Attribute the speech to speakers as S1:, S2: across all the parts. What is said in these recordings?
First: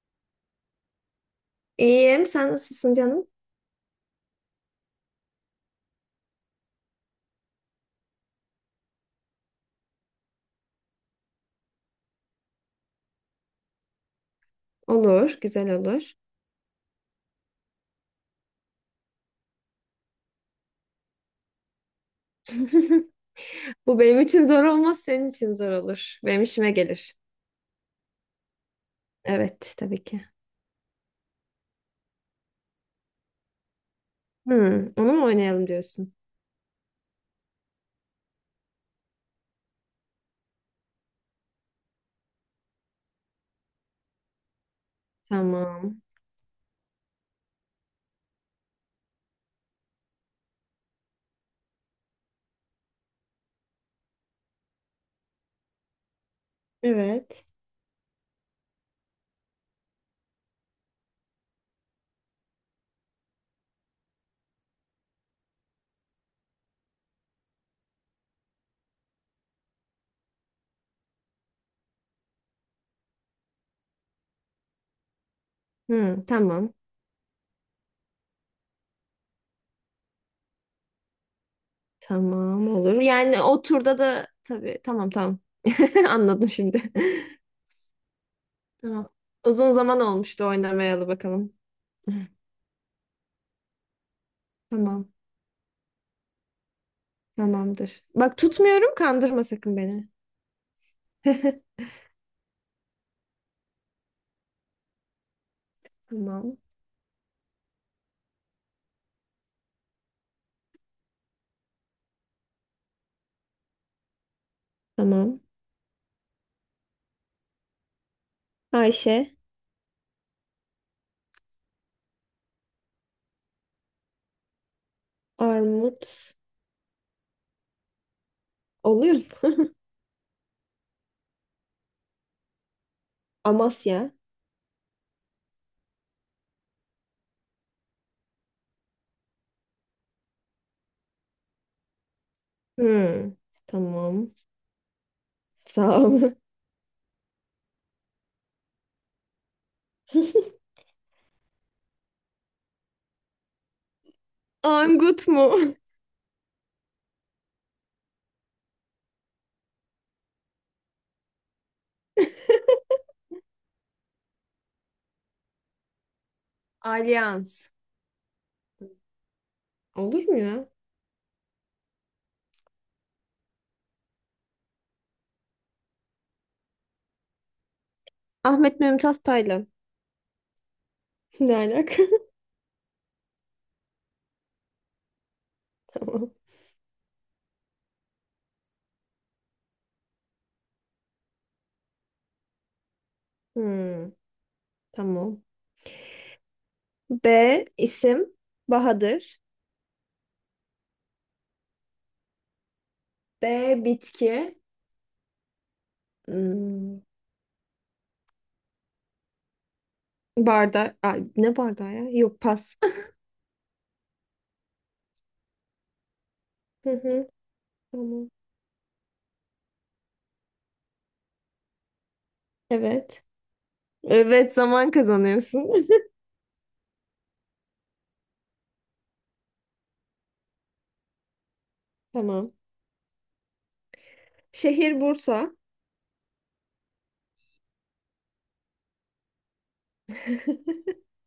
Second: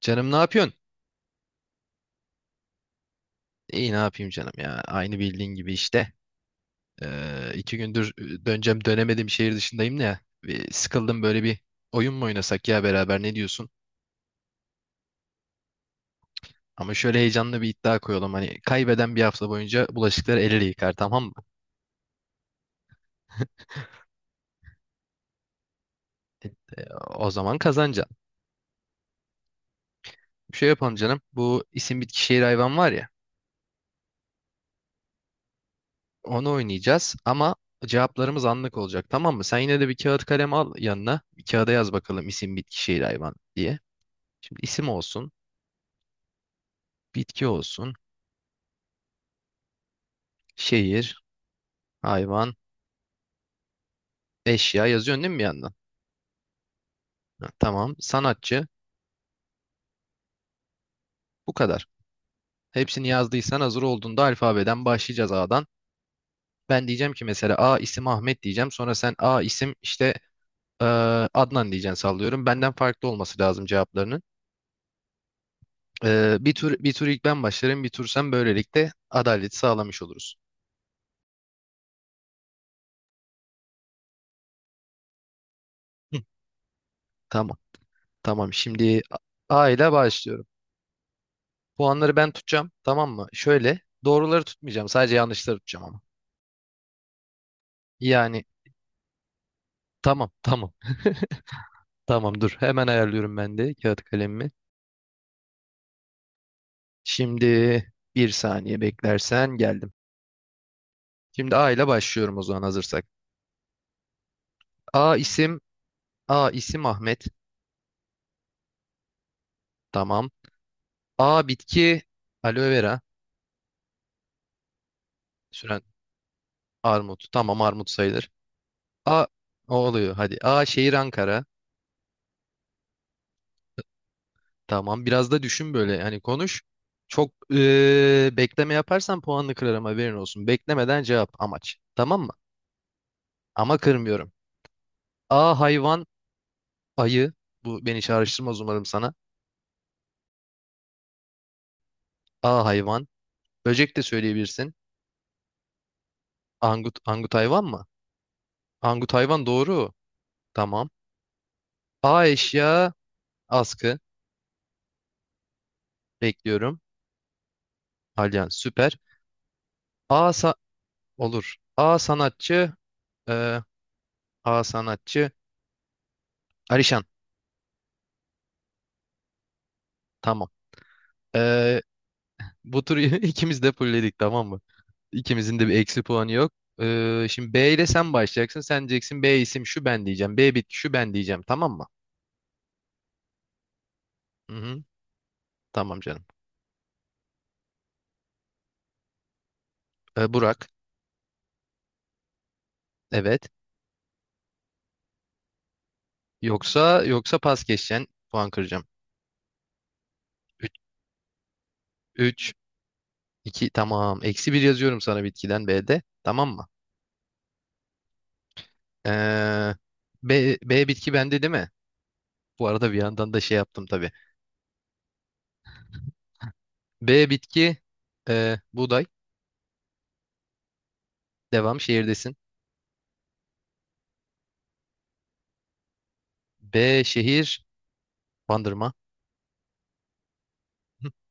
S1: Canım ne yapıyorsun?
S2: İyiyim. Sen nasılsın canım?
S1: İyi ne yapayım canım ya. Aynı bildiğin gibi işte. İki gündür döneceğim dönemedim şehir dışındayım da ya. Bir sıkıldım böyle bir oyun mu oynasak ya beraber, ne diyorsun?
S2: Olur, güzel olur.
S1: Ama şöyle heyecanlı bir iddia koyalım. Hani kaybeden bir hafta boyunca bulaşıkları el ele yıkar, tamam mı?
S2: Bu benim için zor olmaz, senin için zor olur. Benim işime gelir.
S1: O zaman kazanacaksın.
S2: Evet, tabii ki.
S1: Bir şey yapalım canım. Bu isim bitki şehir hayvan var ya.
S2: Hı, onu mu oynayalım diyorsun?
S1: Onu oynayacağız ama cevaplarımız anlık olacak, tamam mı? Sen yine de bir kağıt kalem al yanına. Bir kağıda yaz bakalım isim bitki şehir hayvan diye. Şimdi isim olsun,
S2: Tamam.
S1: bitki olsun. Şehir, hayvan, eşya yazıyorsun değil mi bir yandan?
S2: Evet.
S1: Ha, tamam. Sanatçı. Bu kadar. Hepsini yazdıysan hazır olduğunda alfabeden başlayacağız, A'dan. Ben diyeceğim ki mesela A isim Ahmet diyeceğim. Sonra sen A isim işte e, Adnan diyeceksin, sallıyorum. Benden farklı olması lazım cevaplarının.
S2: Hı,
S1: Bir
S2: tamam.
S1: tur ilk ben başlarım, bir tur sen, böylelikle adaleti sağlamış oluruz.
S2: Tamam olur. Yani o turda da tabii, tamam.
S1: Hı,
S2: Anladım şimdi.
S1: tamam. Tamam. Şimdi
S2: Tamam.
S1: A
S2: Uzun
S1: ile
S2: zaman olmuştu
S1: başlıyorum.
S2: oynamayalı bakalım.
S1: Puanları ben tutacağım. Tamam mı? Şöyle, doğruları tutmayacağım.
S2: Tamam.
S1: Sadece yanlışları tutacağım ama.
S2: Tamamdır. Bak
S1: Yani
S2: tutmuyorum, kandırma sakın beni.
S1: tamam, tamam. Tamam Dur. Hemen ayarlıyorum ben de kağıt kalemimi.
S2: Tamam.
S1: Şimdi bir saniye beklersen geldim. Şimdi A ile başlıyorum o zaman, hazırsak. A
S2: Tamam.
S1: isim, A isim Ahmet.
S2: Ayşe.
S1: Tamam. A bitki aloe vera. Süren
S2: Armut.
S1: armut. Tamam, armut sayılır.
S2: Oluyor
S1: A
S2: mu?
S1: o oluyor hadi. A şehir Ankara.
S2: Amasya.
S1: Tamam biraz da düşün böyle, hani konuş. Çok bekleme yaparsan puanını kırarım, haberin olsun. Beklemeden cevap amaç. Tamam mı?
S2: Hmm,
S1: Ama kırmıyorum.
S2: tamam.
S1: A
S2: Sağ
S1: hayvan
S2: ol.
S1: ayı. Bu beni çağrıştırmaz umarım sana. A hayvan. Böcek de söyleyebilirsin.
S2: Angut mu?
S1: Angut, angut hayvan mı? Angut hayvan doğru. Tamam. A eşya askı. Bekliyorum.
S2: Alyans.
S1: Alyan süper.
S2: Olur
S1: A
S2: mu
S1: sa-
S2: ya?
S1: olur. A sanatçı. e, A sanatçı. Alişan.
S2: Ahmet Mümtaz Taylan.
S1: Tamam.
S2: Ne
S1: E,
S2: alaka?
S1: Bu turu ikimiz de fulledik, tamam mı? İkimizin de bir eksi puanı
S2: Tamam.
S1: yok. Şimdi B ile sen başlayacaksın. Sen diyeceksin B isim şu, ben diyeceğim B bitki şu, ben diyeceğim. Tamam mı?
S2: Hmm,
S1: Hı hı.
S2: tamam.
S1: Tamam canım.
S2: B isim Bahadır.
S1: Burak. Evet.
S2: B. Bitki.
S1: Yoksa
S2: Hmm,
S1: yoksa pas geçeceksin. Puan kıracağım.
S2: barda Ay, ne bardağı ya? Yok,
S1: 3
S2: pas.
S1: 2 tamam. Eksi bir yazıyorum sana bitkiden B'de. Tamam mı?
S2: Hı hı, tamam.
S1: Ee, B, B bitki bende değil mi? Bu arada bir
S2: Evet.
S1: yandan da şey yaptım tabii.
S2: Evet, zaman kazanıyorsun.
S1: B bitki buğday. Devam, şehirdesin.
S2: Tamam. Şehir Bursa.
S1: B şehir Bandırma.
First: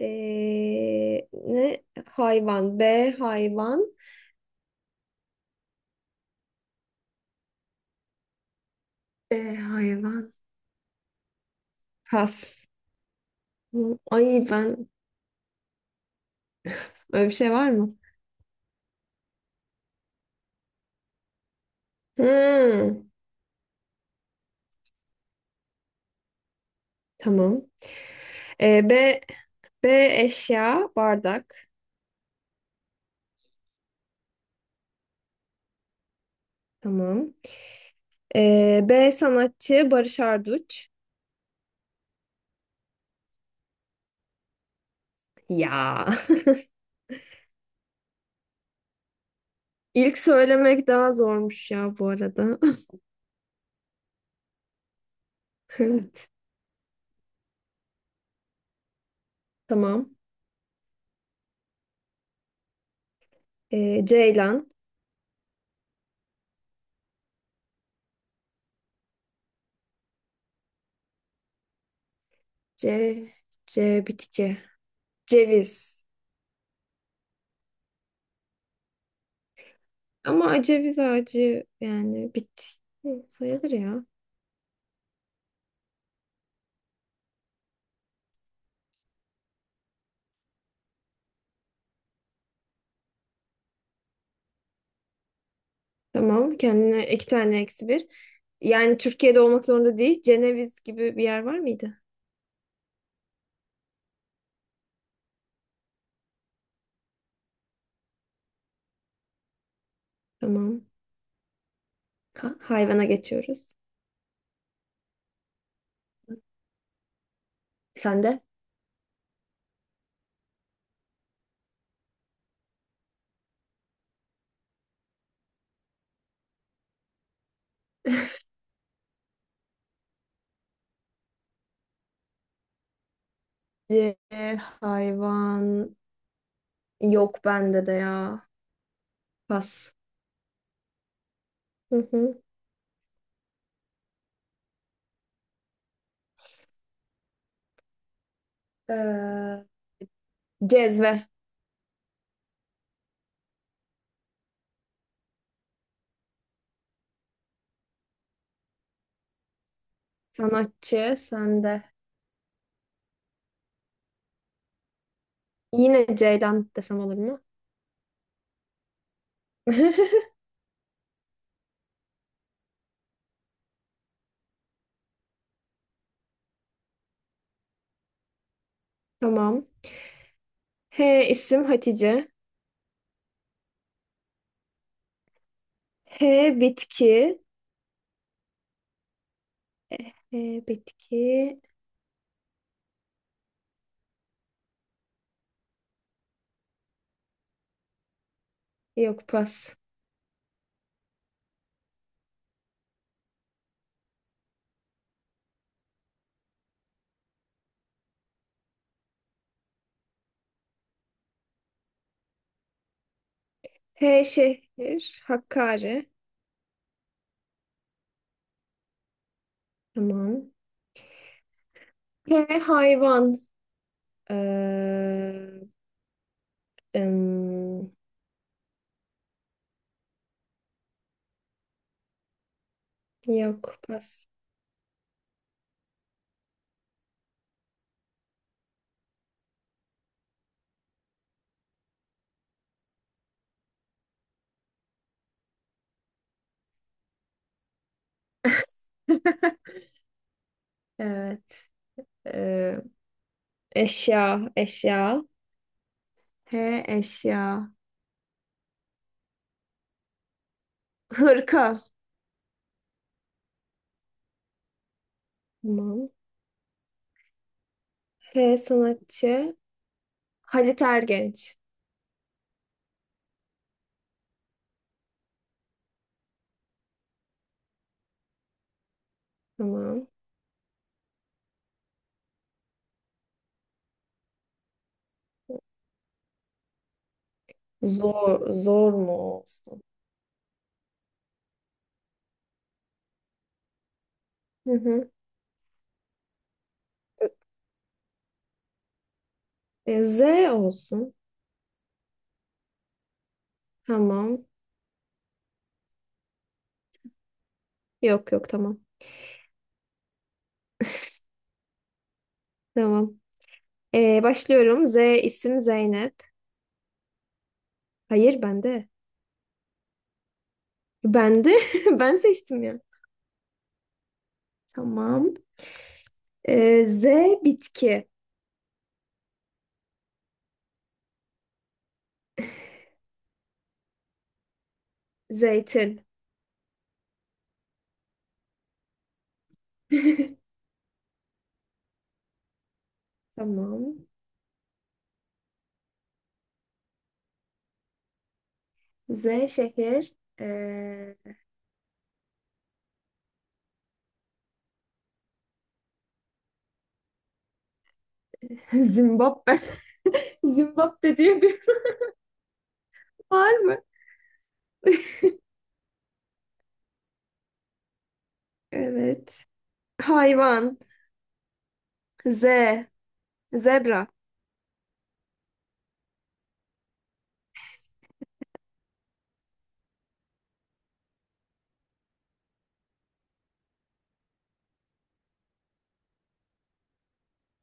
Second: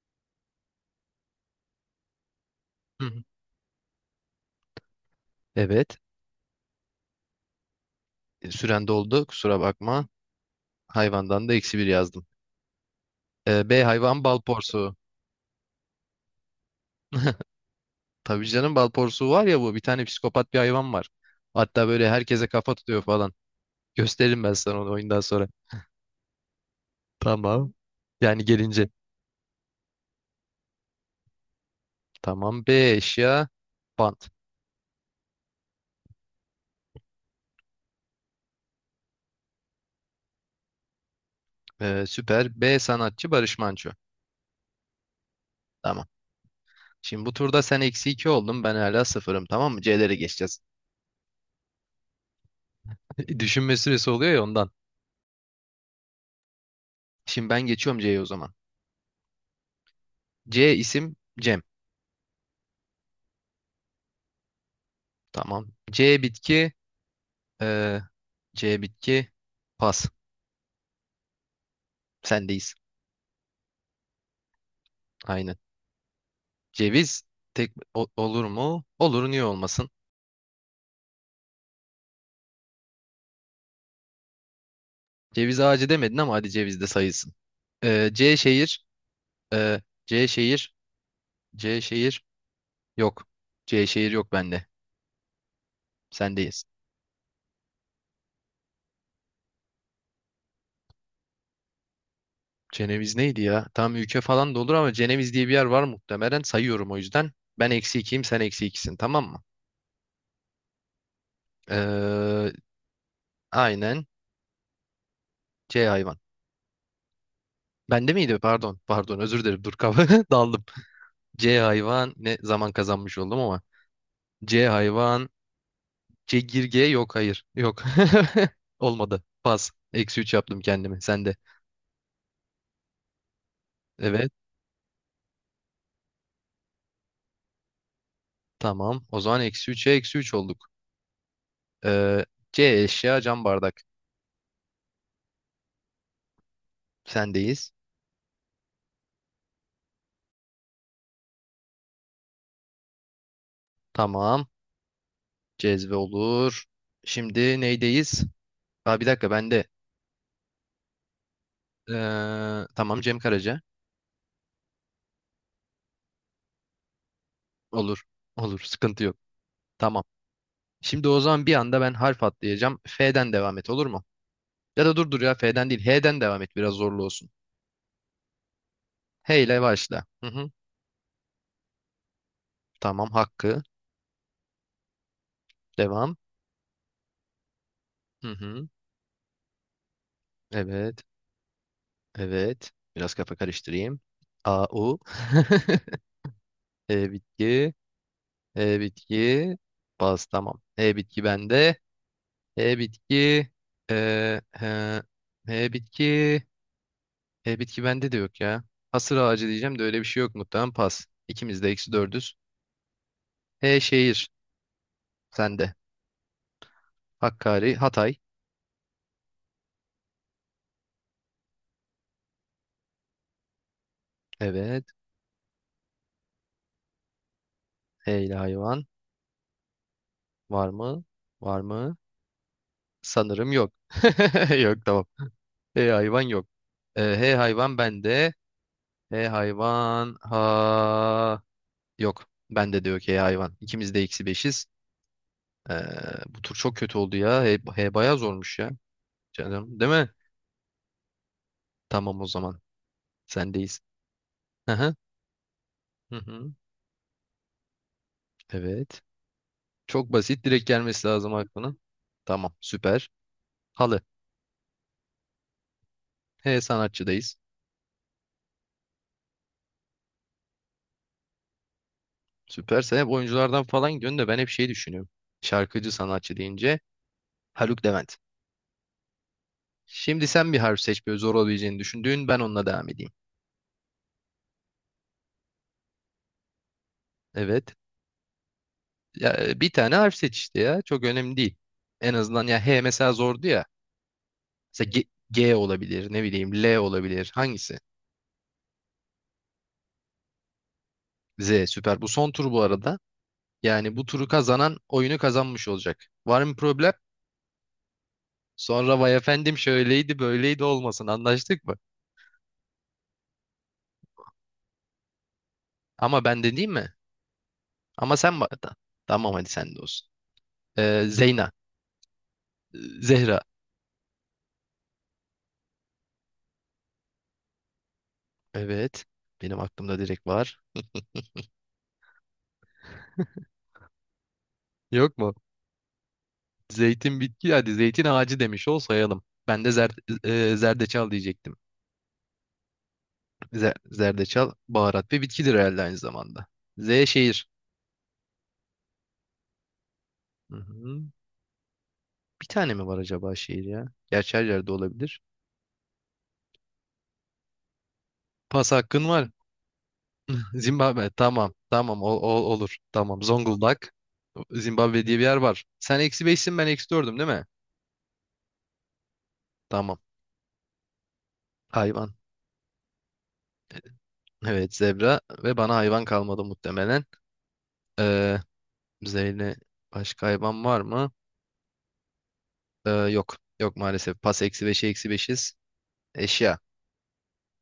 S2: Ne? Hayvan.
S1: Hı
S2: B
S1: hı.
S2: hayvan.
S1: Evet. Süren doldu.
S2: E,
S1: Kusura bakma.
S2: hayvan.
S1: Hayvandan da eksi bir yazdım.
S2: Kas.
S1: B
S2: Hı,
S1: hayvan bal
S2: Ay ben
S1: porsuğu.
S2: öyle bir şey var mı?
S1: Tabii canım, bal porsuğu var ya bu. Bir tane psikopat bir hayvan var. Hatta böyle herkese kafa
S2: Hı,
S1: tutuyor falan. Gösteririm ben sana onu oyundan sonra.
S2: tamam.
S1: Tamam. Yani
S2: Ee,
S1: gelince.
S2: B B eşya bardak.
S1: Tamam. B eşya. Bant.
S2: Tamam. B sanatçı Barış Arduç.
S1: Süper. B sanatçı Barış Manço. Tamam.
S2: Ya.
S1: Şimdi bu turda sen eksi 2 oldun. Ben hala sıfırım. Tamam mı? C'lere
S2: İlk
S1: geçeceğiz.
S2: söylemek daha zormuş ya bu arada.
S1: Düşünme süresi oluyor ya ondan.
S2: Evet.
S1: Şimdi ben geçiyorum C'ye o zaman.
S2: Tamam.
S1: C isim Cem.
S2: Ceylan.
S1: Tamam. C bitki. ee, C bitki. Pas. Sendeyiz.
S2: C. C bitki.
S1: Aynen.
S2: Ceviz.
S1: Ceviz. Tek o- olur mu? Olur. Niye olmasın?
S2: Ama aceviz ağacı, yani bit sayılır ya.
S1: Ceviz ağacı demedin ama hadi ceviz de sayılsın. C şehir. Ee, C şehir. C şehir. Yok. C şehir yok bende.
S2: Tamam,
S1: Sendeyiz.
S2: kendine iki tane eksi bir. Yani Türkiye'de olmak zorunda değil. Ceneviz gibi bir yer var mıydı?
S1: Ceneviz neydi ya? Tam ülke falan da olur ama Ceneviz diye bir yer var muhtemelen. Sayıyorum o yüzden. Ben eksi ikiyim, sen eksi ikisin, tamam mı?
S2: Tamam.
S1: Ee,
S2: Ha, hayvana geçiyoruz.
S1: aynen. C hayvan. Bende
S2: Sen
S1: miydi?
S2: de?
S1: Pardon. Pardon, özür dilerim. Dur, kafa daldım. C hayvan. Ne zaman kazanmış oldum ama. C hayvan. Çekirge, yok hayır. Yok. Olmadı. Pas. Eksi 3 yaptım kendimi. Sen de. Evet.
S2: Hayvan yok bende de ya.
S1: Tamam. O zaman eksi 3'e
S2: Pas.
S1: eksi 3 olduk.
S2: Hı
S1: Ee,
S2: hı.
S1: C eşya cam bardak. Sendeyiz.
S2: Ee, cezve.
S1: Tamam. Cezve olur. Şimdi neydeyiz? Aa, bir dakika ben de.
S2: Sanatçı sende.
S1: Tamam, Cem Karaca.
S2: Yine Ceylan desem olur mu?
S1: Olur. Olur. Sıkıntı yok. Tamam. Şimdi o zaman bir anda ben harf atlayacağım. F'den devam et olur mu? Ya da dur ya, F'den değil. H'den devam et, biraz zorlu olsun. H ile
S2: Tamam.
S1: başla. Hı hı.
S2: H isim Hatice.
S1: Tamam, Hakkı. Devam.
S2: H bitki.
S1: Hı hı.
S2: E,
S1: Evet.
S2: bitki.
S1: Evet. Biraz kafa karıştırayım. A, U. E, bitki. E,
S2: Yok,
S1: bitki.
S2: pas.
S1: Baz. Tamam. E, bitki bende. E, bitki. E, he, bitki. E, bitki bende de yok ya. Hasır ağacı diyeceğim de öyle bir şey yok muhtemelen. Pas. İkimiz de eksi dördüz. E,
S2: H
S1: şehir.
S2: şehir.
S1: Sende.
S2: Hakkari.
S1: Hakkari. Hatay.
S2: Tamam. H hayvan.
S1: Evet.
S2: Ee, em,
S1: E ile hayvan. Var mı? Var mı? Sanırım yok.
S2: yok, pas.
S1: Yok tamam. E hayvan yok. H hayvan bende. H hayvan ha, yok. Bende de yok H hayvan. İkimiz de eksi beşiz. E, Bu tur çok kötü oldu ya. H, H bayağı zormuş ya. Canım, değil mi?
S2: Evet.
S1: Tamam o zaman.
S2: Ee,
S1: Sendeyiz.
S2: eşya.
S1: Hı hı.
S2: Eşya.
S1: Hı
S2: H
S1: hı.
S2: eşya.
S1: Evet. Çok basit. Direkt gelmesi lazım aklına.
S2: Hırka.
S1: Tamam. Süper. Halı.
S2: Tamam.
S1: H sanatçıdayız.
S2: H sanatçı. Halit Ergenç.
S1: Süper. Sen hep oyunculardan falan gidiyorsun da ben hep şey düşünüyorum. Şarkıcı sanatçı deyince Haluk Levent.
S2: Tamam.
S1: Şimdi sen bir harf seç böyle, zor olabileceğini düşündüğün, ben onunla devam edeyim. Evet.
S2: Zor, zor mu
S1: Ya, bir
S2: olsun?
S1: tane harf seç işte ya. Çok önemli değil. En azından ya H mesela zordu ya.
S2: Hı
S1: Mesela G,
S2: hı.
S1: G olabilir, ne bileyim L olabilir. Hangisi?
S2: E, Z olsun.
S1: Z süper. Bu son tur bu arada. Yani bu turu
S2: Tamam.
S1: kazanan oyunu kazanmış olacak. Var mı problem?
S2: Yok yok, tamam.
S1: Sonra vay efendim şöyleydi böyleydi olmasın, anlaştık mı?
S2: Tamam. Başlıyorum. Z isim Zeynep.
S1: Ama ben de değil mi? Ama sen
S2: Hayır,
S1: bana da.
S2: bende.
S1: Tamam hadi sen de olsun.
S2: Bende.
S1: Zeyna.
S2: Ben seçtim ya.
S1: Zehra.
S2: Tamam. Z bitki.
S1: Evet. Benim aklımda direkt var. Yok mu?
S2: Zeytin.
S1: Zeytin bitki hadi, zeytin ağacı demiş ol sayalım. Ben de zer, zerdeçal diyecektim. Zer-
S2: Tamam.
S1: zerdeçal baharat ve bitkidir herhalde aynı zamanda. Z şehir.
S2: Z şehir.
S1: Hı hı.
S2: Ee,
S1: Bir tane mi var acaba şehir ya? Gerçi her yerde olabilir. Pas hakkın var.
S2: Zimbabwe. Zimbabwe
S1: Zimbabwe
S2: diye
S1: tamam
S2: bir
S1: tamam o, o- olur tamam,
S2: var mı?
S1: Zonguldak, Zimbabwe diye bir yer var. Sen eksi beşsin, ben eksi dördüm değil mi?
S2: Evet.
S1: Tamam
S2: Hayvan.
S1: hayvan,
S2: Z. Zebra.
S1: evet zebra ve bana hayvan kalmadı muhtemelen. Ee, Zeyle başka hayvan var mı? Yok. Yok maalesef. Pas, eksi beşe eksi beşiz. Eşya.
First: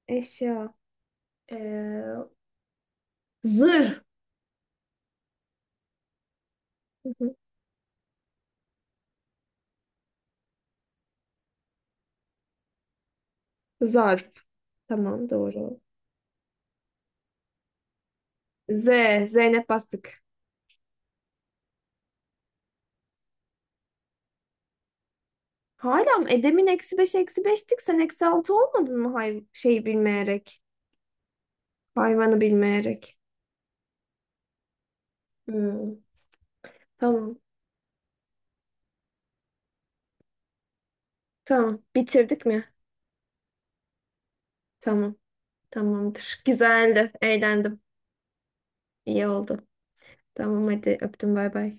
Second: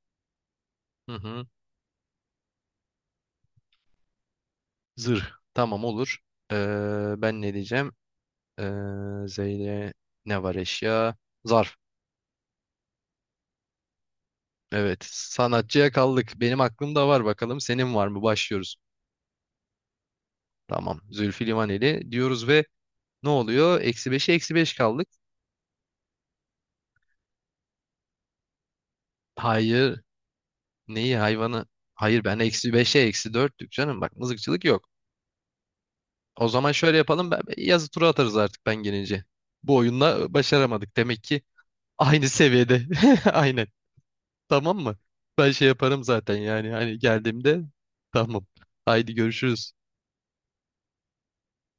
S2: Eşya.
S1: Hı hı.
S2: Ee, zırh.
S1: Zırh. Tamam olur. Ben ne diyeceğim? Zeyle ne var eşya? Zarf.
S2: Zarf.
S1: Evet.
S2: Tamam, doğru.
S1: Sanatçıya kaldık. Benim aklımda var bakalım. Senin var mı? Başlıyoruz.
S2: Z. Zeynep bastık.
S1: Tamam. Zülfü Livaneli diyoruz ve ne oluyor? Eksi beşe eksi beş kaldık.
S2: Hala mı? E, demin eksi beş eksi beştik. Sen eksi altı olmadın mı hay şeyi
S1: Hayır.
S2: bilmeyerek?
S1: Neyi, hayvanı? Hayır ben
S2: Hayvanı
S1: eksi beşe
S2: bilmeyerek.
S1: eksi dörtlük canım. Bak mızıkçılık yok.
S2: Hmm,
S1: O zaman şöyle yapalım.
S2: tamam.
S1: Ben, yazı tura atarız artık ben gelince. Bu oyunda başaramadık. Demek ki
S2: Tamam.
S1: aynı
S2: Bitirdik mi?
S1: seviyede. Aynen. Tamam mı?
S2: Tamam.
S1: Ben şey yaparım zaten
S2: Tamamdır.
S1: yani. Hani
S2: Güzeldi.
S1: geldiğimde
S2: Eğlendim.
S1: tamam. Haydi
S2: İyi oldu.
S1: görüşürüz.
S2: Tamam, hadi öptüm, bay bay.